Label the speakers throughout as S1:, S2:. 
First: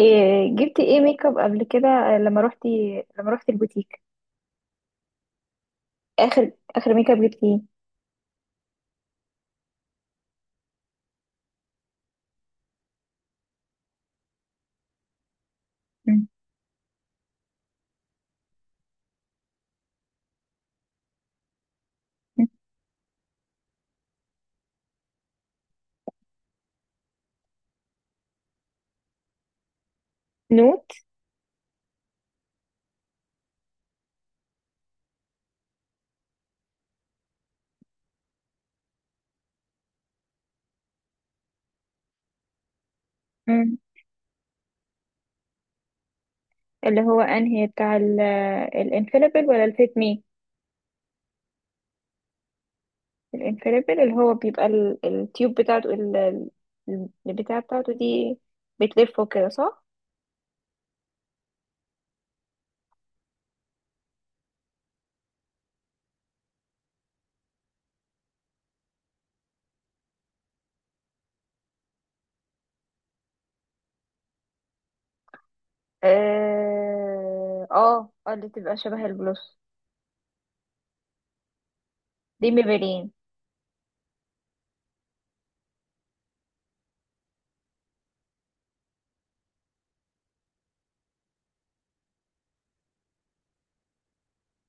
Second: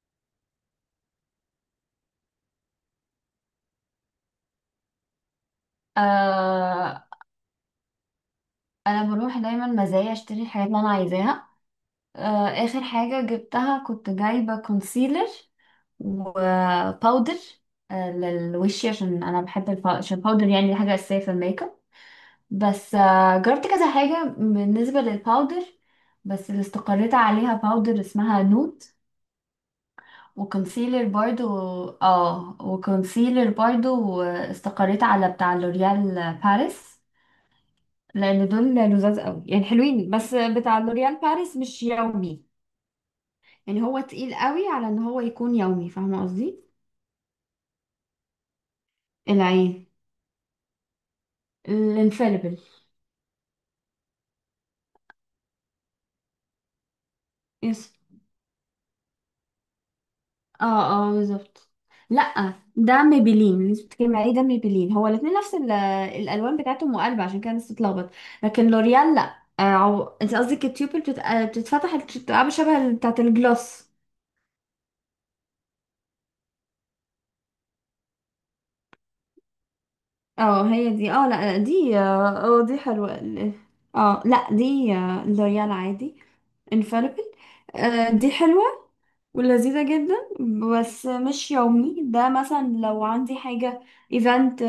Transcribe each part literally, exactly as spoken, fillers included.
S1: إيه جبتي ايه ميك اب قبل كده، آه، لما روحتي لما روحتي البوتيك. اخر اخر
S2: آه
S1: ميك اب جبتي ايه؟
S2: انا بروح دايما مزايا، اشتري الحاجات اللي انا عايزاها. آه اخر حاجه جبتها كنت جايبه كونسيلر
S1: مم.
S2: وباودر آه للوش، عشان انا بحب الب- عشان الباودر، يعني دي حاجه اساسيه في الميك اب.
S1: مم.
S2: بس آه جربت كذا حاجه بالنسبه للباودر، بس اللي استقريت عليها باودر اسمها نوت،
S1: نوت.
S2: وكونسيلر برضو. اه، وكونسيلر برضو استقريت على بتاع لوريال باريس، لان دول لذاذ قوي يعني حلوين. بس بتاع لوريال باريس مش يومي،
S1: مم.
S2: يعني هو تقيل قوي على ان هو يكون يومي، فاهمه قصدي؟
S1: اللي هو انهي بتاع، الانفاليبل ولا
S2: العين
S1: الفيت مي؟
S2: الانفاليبل.
S1: الانفاليبل اللي هو بيبقى ال- التيوب بتاعته، ال- ال- البتاع
S2: يس.
S1: بتاعته دي، بتلفه كده، صح؟
S2: اه، اه، بالظبط. لا، ده ميبيلين اللي انت بتتكلمي عليه، ده ميبيلين هو الاثنين نفس ال- الالوان بتاعتهم مقلبه، عشان كده الناس تتلخبط. لكن لوريال لا، آه، عو... انت قصدك التيوبل بتت... آه، بتتفتح، بتبقى شبه بتاعت الجلوس.
S1: اه، اه، آه، اللي تبقى شبه البلوس.
S2: اه، هي دي. اه، لا دي.
S1: دي
S2: اه، آه، دي
S1: ميبرين.
S2: حلوه. اه، لا دي آه، لوريال عادي. infallible. آه، دي حلوة ولذيذة جدا. بس مش يومي. ده مثلا لو عندي حاجة ايفنت،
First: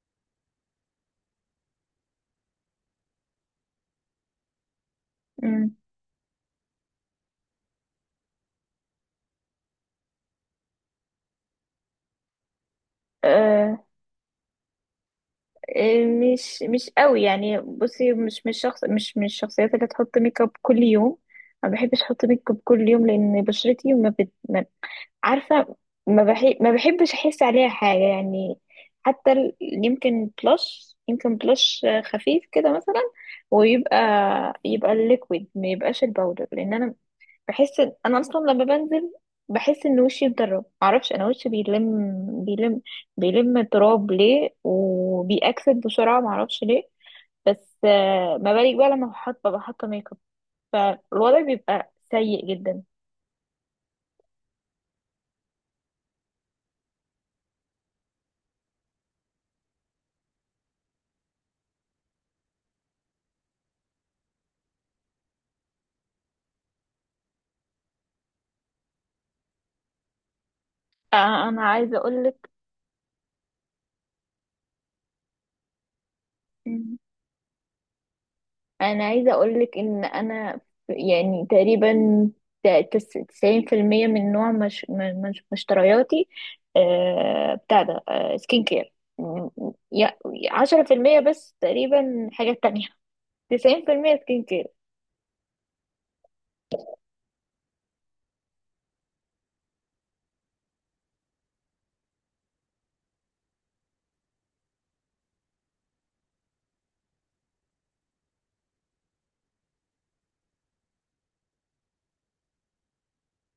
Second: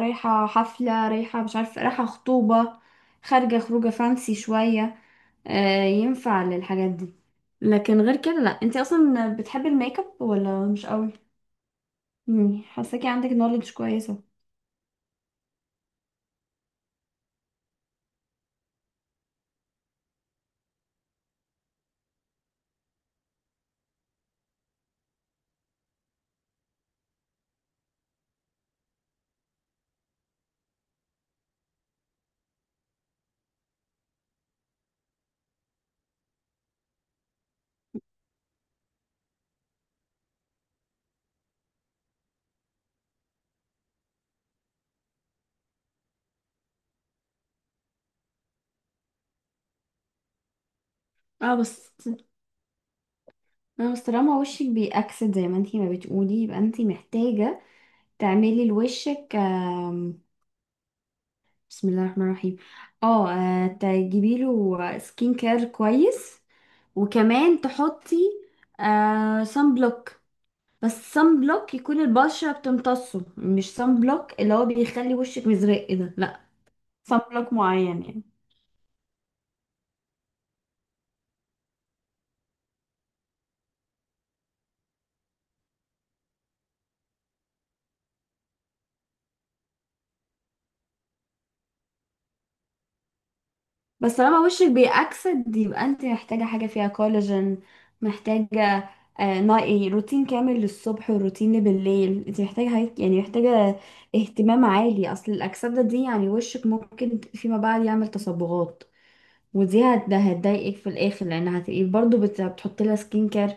S2: رايحة حفلة، رايحة مش عارفة، رايحة خطوبة، خارجة خروجة فانسي شوية، آه، ينفع للحاجات دي. لكن غير كده لا. انتي اصلا بتحبي الميك اب ولا مش قوي؟ مم، حاساكي عندك نولج كويسة.
S1: إيه، مش مش قوي. يعني بصي، مش مش شخص، مش من الشخصيات اللي تحط ميك اب كل يوم. ما بحبش احط ميك اب كل يوم لان بشرتي ما, بت... ما عارفه، ما بحب ما بحبش احس عليها حاجه يعني. حتى ال- يمكن بlush يمكن بلش خفيف كده مثلا، ويبقى يبقى الليكويد، ما يبقاش الباودر. لان انا بحس ان انا اصلا لما بنزل، بحس ان وشي مدرب، معرفش، انا وشي بيلم بيلم بيلم تراب ليه، وبيأكسد بسرعه، معرفش ليه. بس آه، ما بالك بقى لما بحط، ببقى حاطه ميك اب، فالوضع
S2: اه بس،
S1: بيبقى سيء جدا.
S2: اه بس طالما وشك بيأكسد زي ما انتي ما بتقولي، يبقى انتي محتاجة تعملي لوشك بسم الله الرحمن الرحيم، اه، آه، تجيبي له سكين كير كويس، وكمان تحطي آه سان بلوك. بس سان
S1: آه، انا
S2: بلوك
S1: عايزه
S2: يكون
S1: اقولك
S2: البشرة بتمتصه، مش سان بلوك اللي هو بيخلي وشك مزرق ده لا، سان بلوك معين يعني.
S1: انا عايزه اقولك ان انا، ف- يعني تقريبا تسعين في المية من نوع، مش م- مش مشترياتي، آه، بتاع ده، سكين كير. عشرة في المية بس تقريبا حاجات تانية، تسعين في المية
S2: بس طالما
S1: سكين كير.
S2: وشك بيأكسد يبقى انت محتاجة حاجة فيها كولاجين، محتاجة آه نوع- إيه، روتين كامل للصبح وروتين بالليل. انت محتاجة حاجات- يعني محتاجة اهتمام عالي، اصل الأكسدة دي يعني وشك ممكن فيما بعد يعمل تصبغات، ودي هت- ده هتضايقك في الاخر، لان هتبقي برضه بت- بتحطي لها سكين كير،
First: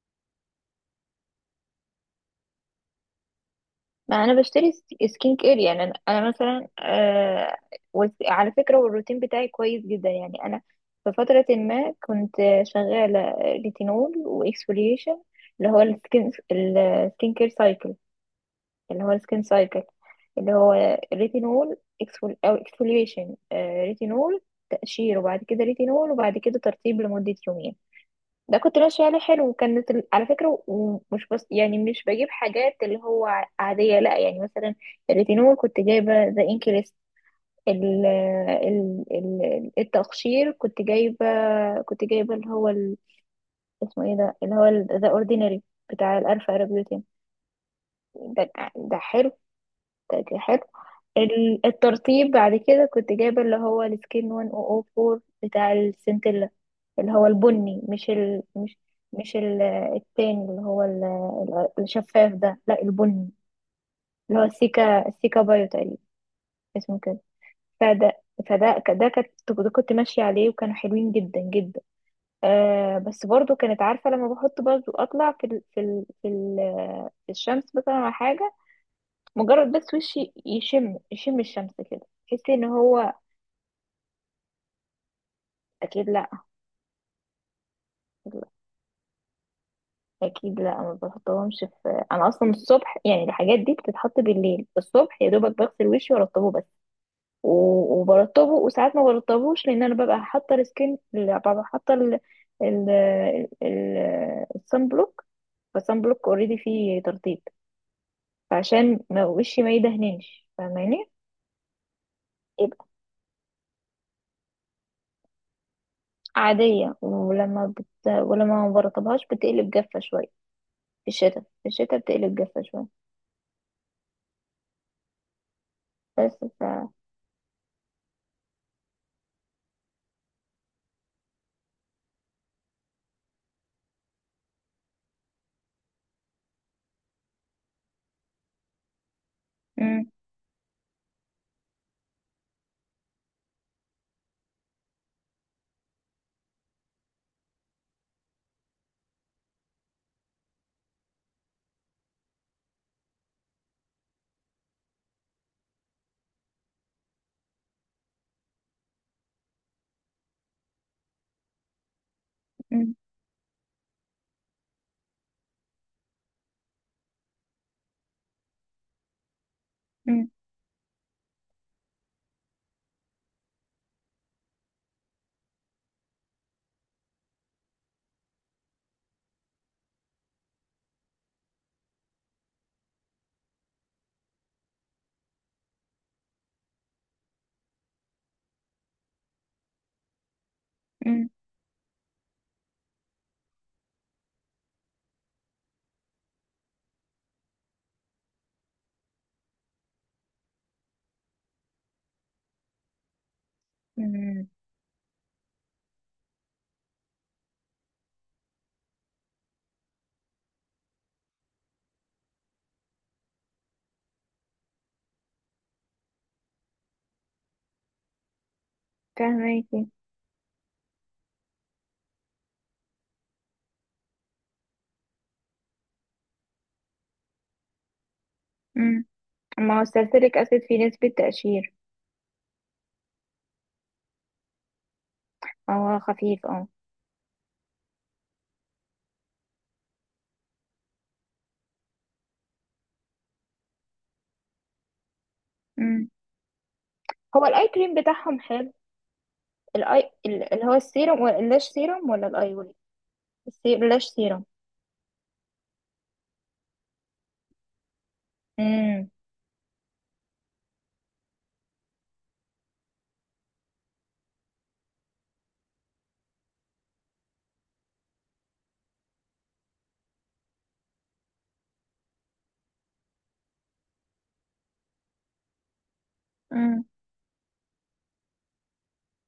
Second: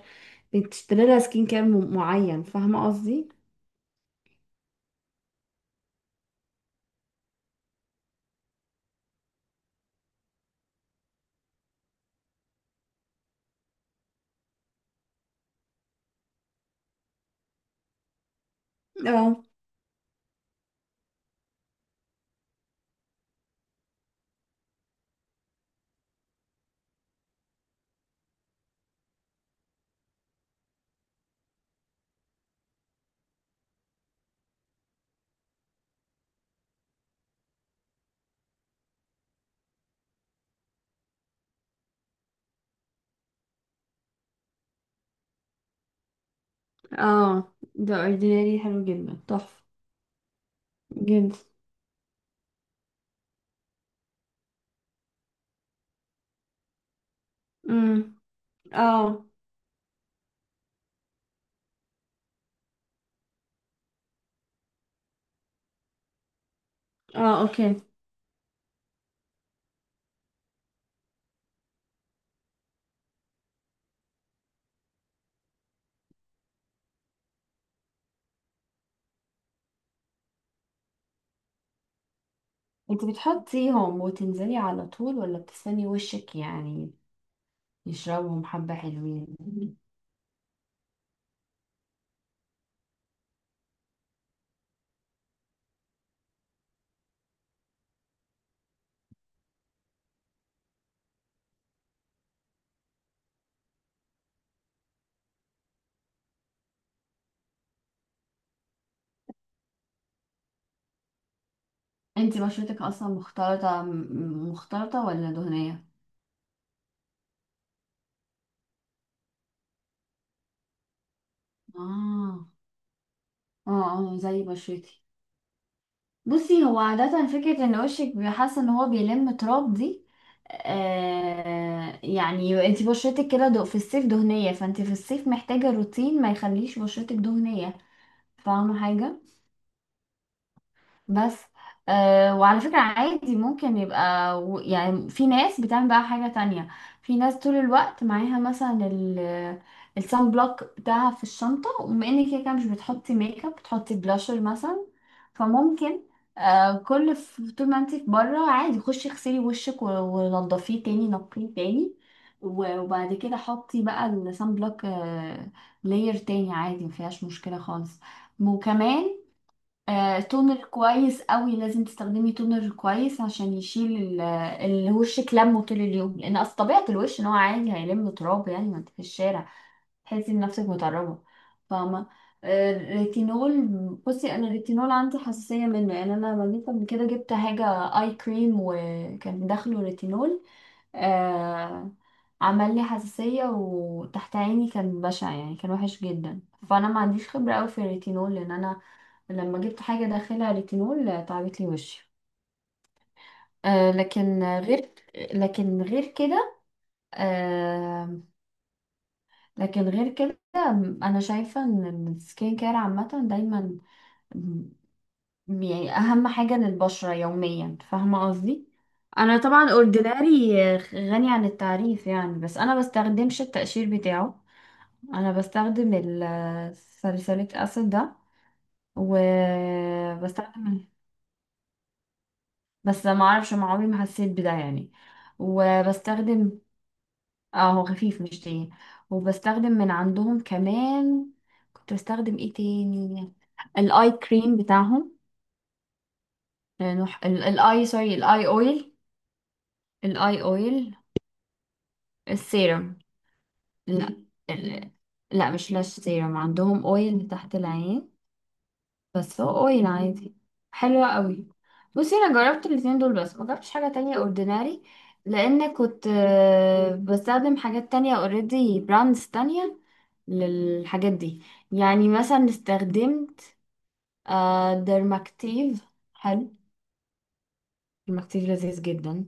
S2: بتشتري لها سكين كير م- معين، فاهمة قصدي؟
S1: ما انا بشتري س- سكين كير يعني. انا أنا مثلا، آه، وس- على فكرة، والروتين بتاعي كويس جدا يعني. انا في فترة ما كنت شغالة ريتينول واكسفوليشن، اللي هو السكين السكين كير سايكل، اللي هو السكين
S2: اه.
S1: سايكل، اللي هو ريتينول، اكسفول او اكسفوليشن، ريتينول، تقشير، وبعد كده ريتينول، وبعد كده ترطيب لمدة يومين. ده كنت ماشية عليه حلو. وكانت ال- على فكرة، ومش بس يعني مش بجيب حاجات اللي هو ع- عادية، لا، يعني مثلا الريتينول كنت جايبة ذا انكريست، ال ال ال التقشير كنت جايبة كنت جايبة اللي هو ال- اسمه ايه ده، اللي هو ذا اوردينري، بتاع الالفا ارابيوتين.
S2: اه، ده
S1: ده
S2: اورديناري حلو
S1: ده
S2: جدا،
S1: حلو،
S2: تحفة
S1: اوكي، حلو.
S2: جدا.
S1: ال- الترطيب بعد كده كنت جايبة اللي هو السكين ألف وأربعة بتاع السنتيلا، اللي هو البني، مش
S2: امم.
S1: ال... مش
S2: اه.
S1: مش ال... التاني اللي هو ال... ال- الشفاف ده، لا، البني، اللي هو السيكا السيكا بايو تقريبا، اسمه كده.
S2: اه، اوكي.
S1: فده فده ك- ده كنت ده كنت ماشية عليه، وكانوا حلوين جدا جدا. آه بس برضو كانت عارفة لما بحط برضو، اطلع في ال... في ال... في, ال... في الشمس مثلا على حاجة، مجرد بس وشي يشم يشم الشمس كده، تحسي ان
S2: انت
S1: هو،
S2: بتحطيهم وتنزلي على طول ولا بتستني
S1: اكيد لا،
S2: وشك يعني
S1: اكيد
S2: يشربهم
S1: لا،
S2: حبة؟ حلوين.
S1: اكيد لا. ما بحطهمش في انا اصلا الصبح، يعني الحاجات دي بتتحط بالليل. الصبح يا دوبك بغسل وشي وارطبه بس. و- وبرطبه، وساعات ما برطبوش لان انا ببقى حاطه السكين ال- ببقى حاطه ال ال ال الصن بلوك، فالصن بلوك اوريدي فيه ترطيب، فعشان ما وشي ما يدهننش، فاهماني؟
S2: انت بشرتك
S1: يبقى
S2: اصلا مختلطة، م- مختلطة ولا دهنية؟
S1: عاديه، ولما بت... ولما ما برطبهاش بتقلب جافه شويه، في الشتاء في الشتاء بتقلب
S2: اه.
S1: جافة شوية.
S2: اه اه، زي بشرتي.
S1: بس ف
S2: بصي، هو عادة فكرة ان وشك حاسة ان هو بيلم تراب دي، آه، يعني انت بشرتك كده دو- في الصيف دهنية، فانت في الصيف محتاجة روتين ما يخليش بشرتك دهنية، فاهمة حاجة؟
S1: مم.
S2: بس آه، وعلى فكرة عادي ممكن يبقى و- يعني في ناس بتعمل بقى حاجة تانية. في ناس طول الوقت معاها مثلا ال السان بلوك بتاعها في الشنطة، وبما انك كده كده مش بتحطي ميك اب، بتحطي بلاشر مثلا، فممكن آه كل ف- طول ما انتي بره عادي خشي اغسلي وشك و- ونضفيه تاني، نقيه تاني، و-
S1: مم.
S2: وبعد كده حطي بقى السان بلوك آه لاير تاني عادي، مفيهاش مشكلة خالص. وكمان آه،
S1: مم.
S2: تونر كويس قوي، لازم تستخدمي تونر كويس عشان يشيل ال- الوش كلامه طول اليوم، لان اصل طبيعه الوش ان هو عادي هيلم تراب، يعني ما انت في الشارع تحسي بنفسك متربه، فاهمه؟ آه، الريتينول، بصي انا الريتينول عندي حساسيه منه، يعني انا لما جيت قبل كده جبت حاجه اي كريم وكان داخله ريتينول،
S1: مم.
S2: آه، عمل لي حساسيه، وتحت عيني كان بشع يعني، كان وحش جدا. فانا ما عنديش خبره قوي في الريتينول، لان انا لما جبت حاجة داخلها ريتينول آه، تعبت لي وشي. آه، لكن
S1: مم.
S2: غير، لكن غير كده آه، لكن غير كده أنا شايفة إن السكين كير عامة دايما م- يعني أهم حاجة للبشرة يوميا، فاهمة قصدي؟ أنا طبعا
S1: فهماكي.
S2: اورديناري غني عن التعريف يعني، بس أنا بستخدمش التقشير بتاعه، أنا بستخدم الساليسيليك أسيد ده،
S1: مم. ما هو السلسليك أسيد فيه
S2: وبستخدم،
S1: نسبة تقشير.
S2: بس ما اعرفش، ما عمري ما حسيت بده يعني.
S1: هو خفيف،
S2: وبستخدم،
S1: اه.
S2: اه هو خفيف مش تاني. وبستخدم من عندهم كمان، كنت بستخدم ايه تاني؟ الاي كريم بتاعهم،
S1: مم.
S2: لأنه ح- ال-
S1: هو الآي
S2: الاي
S1: كريم
S2: سوري
S1: بتاعهم
S2: الاي
S1: حلو؟
S2: اويل.
S1: الآي،
S2: الاي
S1: ال- اللي هو
S2: اويل
S1: السيروم، ولا اللاش سيروم، ولا الآي، ولا؟
S2: السيرم.
S1: السي- اللاش
S2: لا،
S1: سيروم.
S2: ال- لا مش لاش سيرم، عندهم اويل تحت العين،
S1: مم.
S2: بس هو اويل عادي، حلوة قوي. بصي انا جربت الاتنين دول بس، ما جربتش حاجة تانية اورديناري، لان كنت آه، بستخدم حاجات تانية، اوريدي براندز تانية للحاجات دي. يعني مثلا استخدمت آه، ديرماكتيف، حلو.
S1: مم.
S2: ديرماكتيف لذيذ جدا،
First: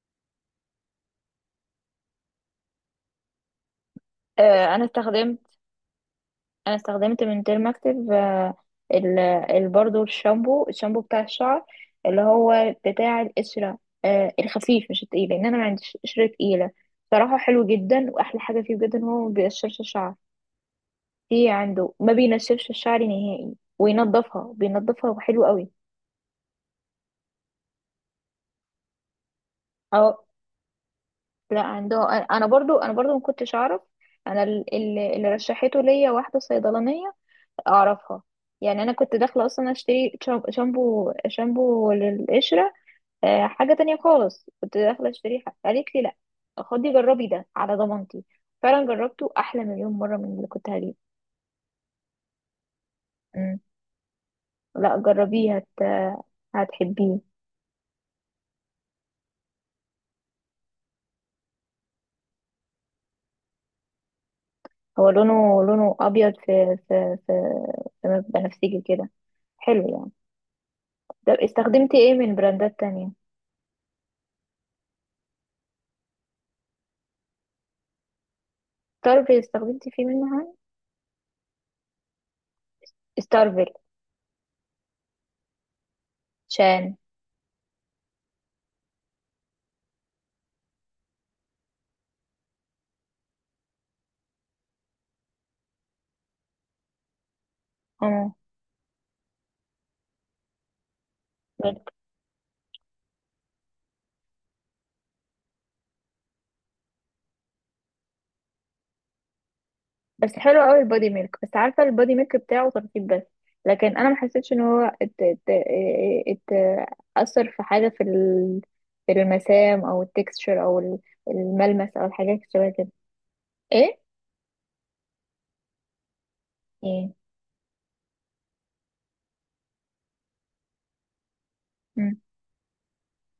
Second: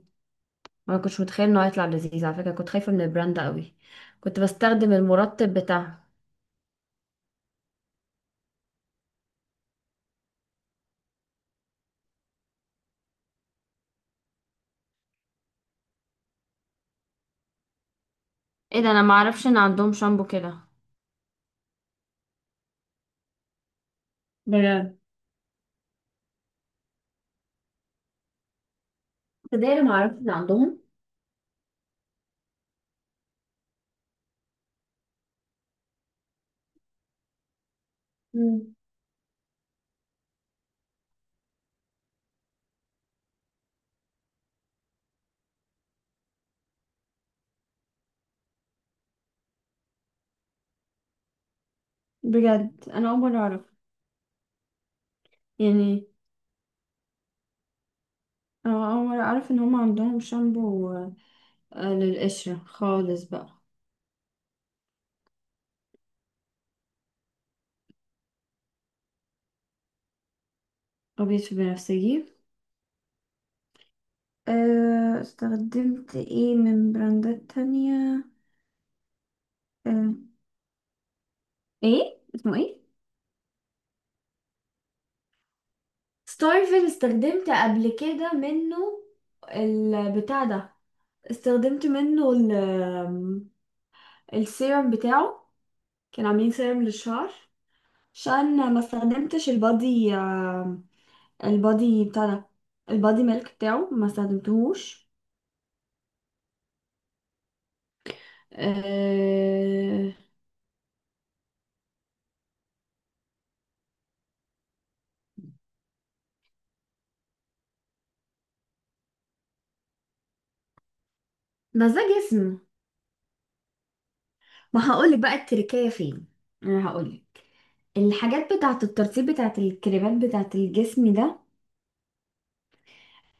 S2: ما كنتش متخيل انه هيطلع لذيذ، على فكرة كنت خايفة من البراند ده قوي. كنت
S1: آه أنا
S2: بستخدم المرطب
S1: استخدمت
S2: بتاعهم.
S1: انا استخدمت من ديرماكتيف، آه، ال ال- برضو، الشامبو الشامبو بتاع الشعر، اللي هو بتاع القشرة، آه، الخفيف، مش التقيل، لان انا ما عنديش قشرة تقيلة. صراحة حلو جدا، واحلى حاجة فيه
S2: ايه ده،
S1: بجد
S2: انا
S1: ان
S2: ما
S1: هو ما
S2: اعرفش ان
S1: بيقشرش
S2: عندهم
S1: الشعر.
S2: شامبو كده.
S1: في عنده، ما بينشفش الشعر نهائي، وينضفها،
S2: بجد؟
S1: بينضفها، وحلو قوي.
S2: ده ما اعرفش
S1: اه،
S2: ان عندهم.
S1: لا، عنده. انا برضو، انا برضو ما كنتش اعرف. انا ال- اللي اللي رشحته ليا واحدة صيدلانية اعرفها.
S2: مم.
S1: يعني انا كنت داخله اصلا اشتري، شام- شامبو شامبو للقشره، آه، حاجة تانية خالص كنت داخلة اشتري حاجة، قالت لي، لا، خدي جربي ده على ضمانتي. فعلا جربته أحلى مليون مرة من اللي كنت هجيبه.
S2: بجد انا اول مرة
S1: مم.
S2: اعرف،
S1: لا جربيه، هت...
S2: يعني
S1: هتحبيه.
S2: انا اول مرة اعرف ان هم عندهم شامبو آه، للقشرة خالص بقى.
S1: هو لونه، لونه أبيض، في في في, في بنفسجي كده، حلو يعني. طب
S2: ابيض في
S1: استخدمتي ايه
S2: بنفسجي.
S1: من براندات تانية؟
S2: آه، استخدمت ايه من براندات تانية؟
S1: ستارفيل، استخدمتي فيه
S2: آه،
S1: منها؟
S2: ايه اسمه ايه؟
S1: ستارفيل
S2: ستارفل
S1: شان.
S2: استخدمت قبل كده منه، البتاع ده. استخدمت منه ال- السيرم بتاعه، كان عاملين سيرم للشعر،
S1: اه،
S2: عشان ما استخدمتش البادي، البادي بتاع ده، البادي ميلك بتاعه ما استخدمتهوش. أه...
S1: بس حلو قوي البودي ميلك. بس عارفه، البودي ميلك بتاعه ترطيب بس، لكن انا ما حسيتش ان هو، ات ات ات اثر في حاجه في ال- في المسام، او التكستشر، او ال-
S2: بس
S1: الملمس،
S2: ده
S1: او الحاجات
S2: جسم.
S1: شبه كده. ايه،
S2: ما هقولك بقى التركية فين، انا
S1: ايه.
S2: هقولك. الحاجات بتاعة الترطيب بتاعة الكريمات بتاعة الجسم ده
S1: مم.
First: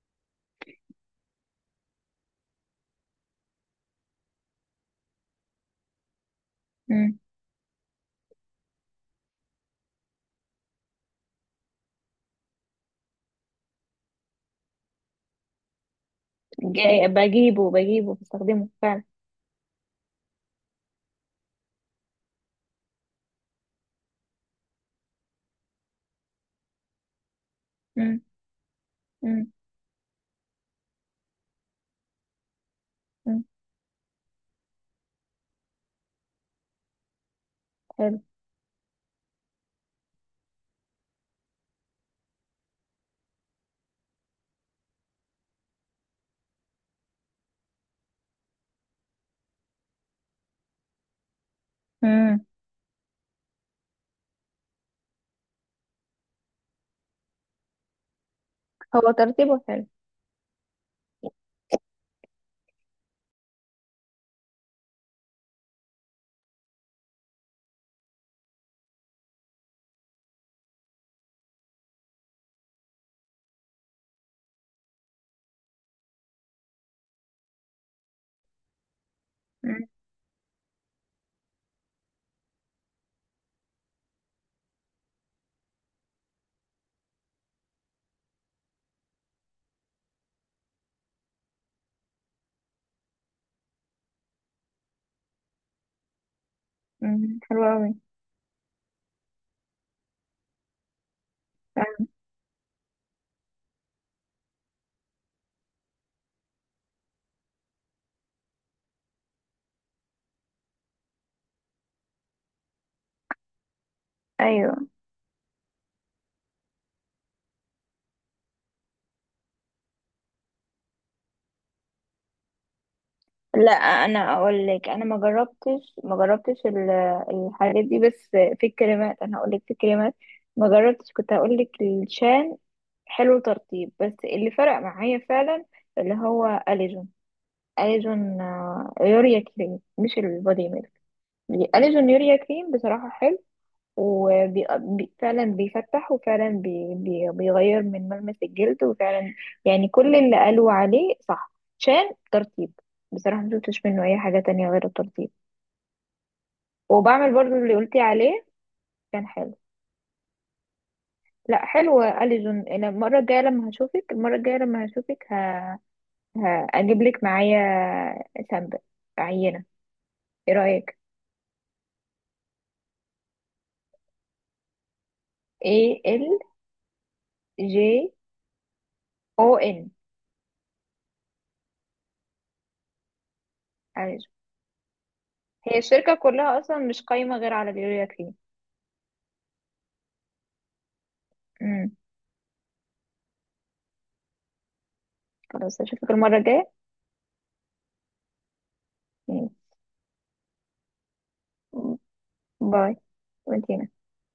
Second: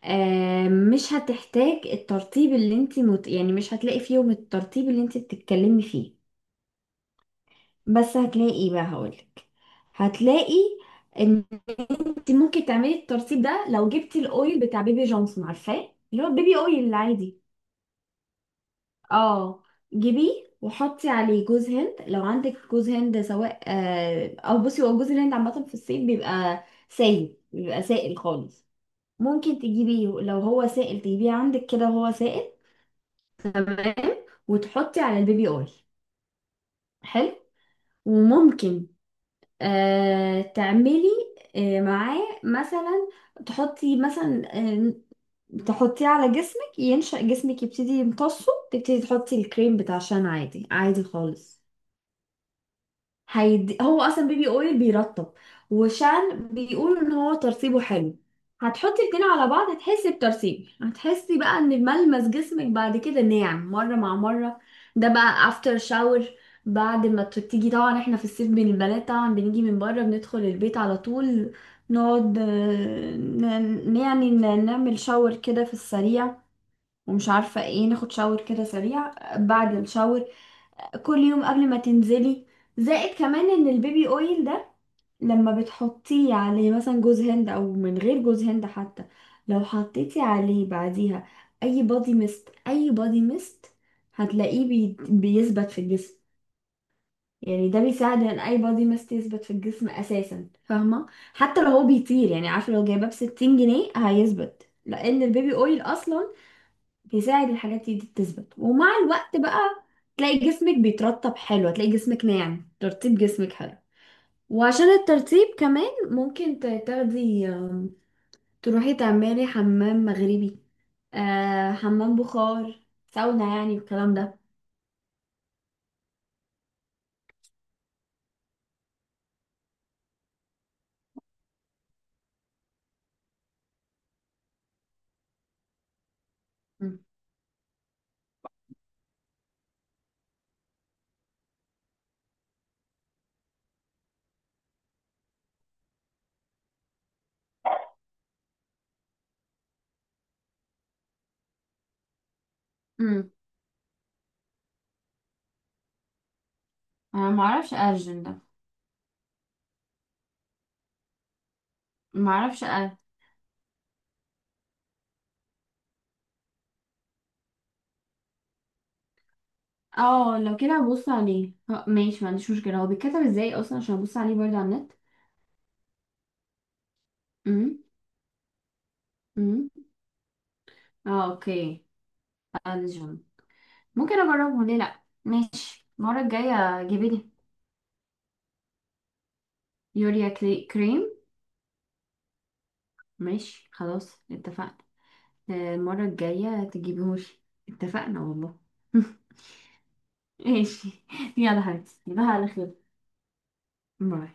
S2: أه... مش هتحتاج الترطيب اللي انت مت... يعني مش هتلاقي فيهم الترطيب اللي انت بتتكلمي فيه.
S1: مم.
S2: بس هتلاقي ايه بقى، هقولك، هتلاقي ان انت ممكن تعملي الترطيب ده لو جبتي الاويل بتاع بيبي جونسون، عارفاه، اللي هو بيبي اويل
S1: جاي-
S2: العادي.
S1: بجيبه بجيبه، بستخدمه فعلا.
S2: اه، جيبيه وحطي عليه جوز هند لو عندك جوز هند، سواء آه، او بصي هو جوز الهند عامه في الصيف بيبقى سايل، بيبقى سائل
S1: مم.
S2: خالص.
S1: مم.
S2: ممكن تجيبيه لو هو سائل، تجيبيه عندك كده وهو سائل.
S1: مم.
S2: تمام. وتحطي على البيبي اويل، حلو.
S1: حلو.
S2: وممكن آه تعملي آه معاه مثلا، تحطي مثلا آه تحطيه على جسمك، ينشأ جسمك يبتدي يمتصه، تبتدي تحطي الكريم بتاع شان عادي، عادي خالص،
S1: مم.
S2: هيدي هو اصلا بيبي اويل بيرطب، وشان بيقولوا ان هو ترطيبه حلو. هتحطي
S1: هو
S2: الاتنين على
S1: ترتيبه
S2: بعض
S1: حلو.
S2: هتحسي بترطيب، هتحسي بقى ان ملمس جسمك بعد كده ناعم مره مع مره. ده بقى افتر شاور، بعد ما ت- تيجي طبعا، احنا في الصيف بين البنات طبعا بنيجي من بره، بندخل البيت على طول، نقعد آه، ن- يعني ن- نعمل شاور كده في السريع، ومش عارفه ايه، ناخد شاور كده سريع. بعد
S1: مم.
S2: الشاور كل يوم قبل ما تنزلي، زائد كمان ان البيبي اويل ده لما بتحطيه عليه مثلا جوز هند او من غير جوز هند حتى، لو حطيتي عليه بعديها اي بادي ميست، اي بادي ميست هتلاقيه بي... بيثبت في الجسم.
S1: مم. حلو
S2: يعني ده
S1: قوي.
S2: بيساعد ان اي بادي ميست يثبت في الجسم اساسا، فاهمه؟ حتى لو هو بيطير يعني، عارفه لو جايباه ب ستين جنيه هيثبت، لان البيبي اويل اصلا بيساعد الحاجات دي دي تثبت. ومع الوقت بقى تلاقي جسمك بيترطب حلو، هتلاقي جسمك ناعم، ترطيب جسمك حلو. وعشان
S1: ايوه.
S2: الترطيب كمان ممكن ت- تاخدي آم، تروحي تعملي حمام مغربي، آه، حمام بخار، ساونا،
S1: لا
S2: يعني الكلام
S1: انا
S2: ده.
S1: اقول لك، انا ما جربتش ما جربتش ال- الحاجات دي، بس في الكريمات، انا هقول لك في الكريمات ما جربتش، كنت هقول لك الشان، حلو، ترطيب بس. اللي فرق معايا فعلا، اللي هو
S2: مم.
S1: اليجون. اليجون، آه، يوريا كريم، مش البودي ميلك. اليجون يوريا كريم، بصراحة حلو، وفعلا بيفتح، وفعلا بي بي بيغير من ملمس الجلد، وفعلا يعني كل اللي قالوا عليه صح، عشان ترطيب.
S2: مم.
S1: بصراحة مشفتش منه أي حاجة تانية غير الترطيب،
S2: انا
S1: وبعمل
S2: ما
S1: برضو
S2: اعرفش
S1: اللي قلتي
S2: ارجن ده،
S1: عليه. كان حلو. لا، حلوة
S2: ما
S1: أليزون.
S2: اعرفش
S1: أنا
S2: أ-
S1: المرة الجاية لما هشوفك المرة الجاية لما هشوفك ه... هجيب لك معايا سامبل، عينة.
S2: اه
S1: ايه
S2: لو كده
S1: رأيك؟
S2: هبص عليه، آه، ماشي ما عنديش مشكله، هو بيتكتب ازاي اصلا عشان ابص عليه برضه على النت.
S1: A L
S2: امم.
S1: J O
S2: امم.
S1: N
S2: اه، اوكي. ارجن، ممكن
S1: أليزون.
S2: اجربه، ليه لا،
S1: هي
S2: ماشي
S1: الشركة
S2: المره
S1: كلها أصلا
S2: الجايه
S1: مش
S2: جيبي لي.
S1: قايمة غير على اليوريا
S2: يوريا كلي- كريم.
S1: كريم.
S2: ماشي خلاص، اتفقنا. آه،
S1: خلاص،
S2: المره
S1: اشوفك المرة
S2: الجايه
S1: الجاية.
S2: تجيبهوش. اتفقنا والله. ماشي. يلا حبيبتي تصبحي على خير.
S1: باي. وانتي.
S2: باي.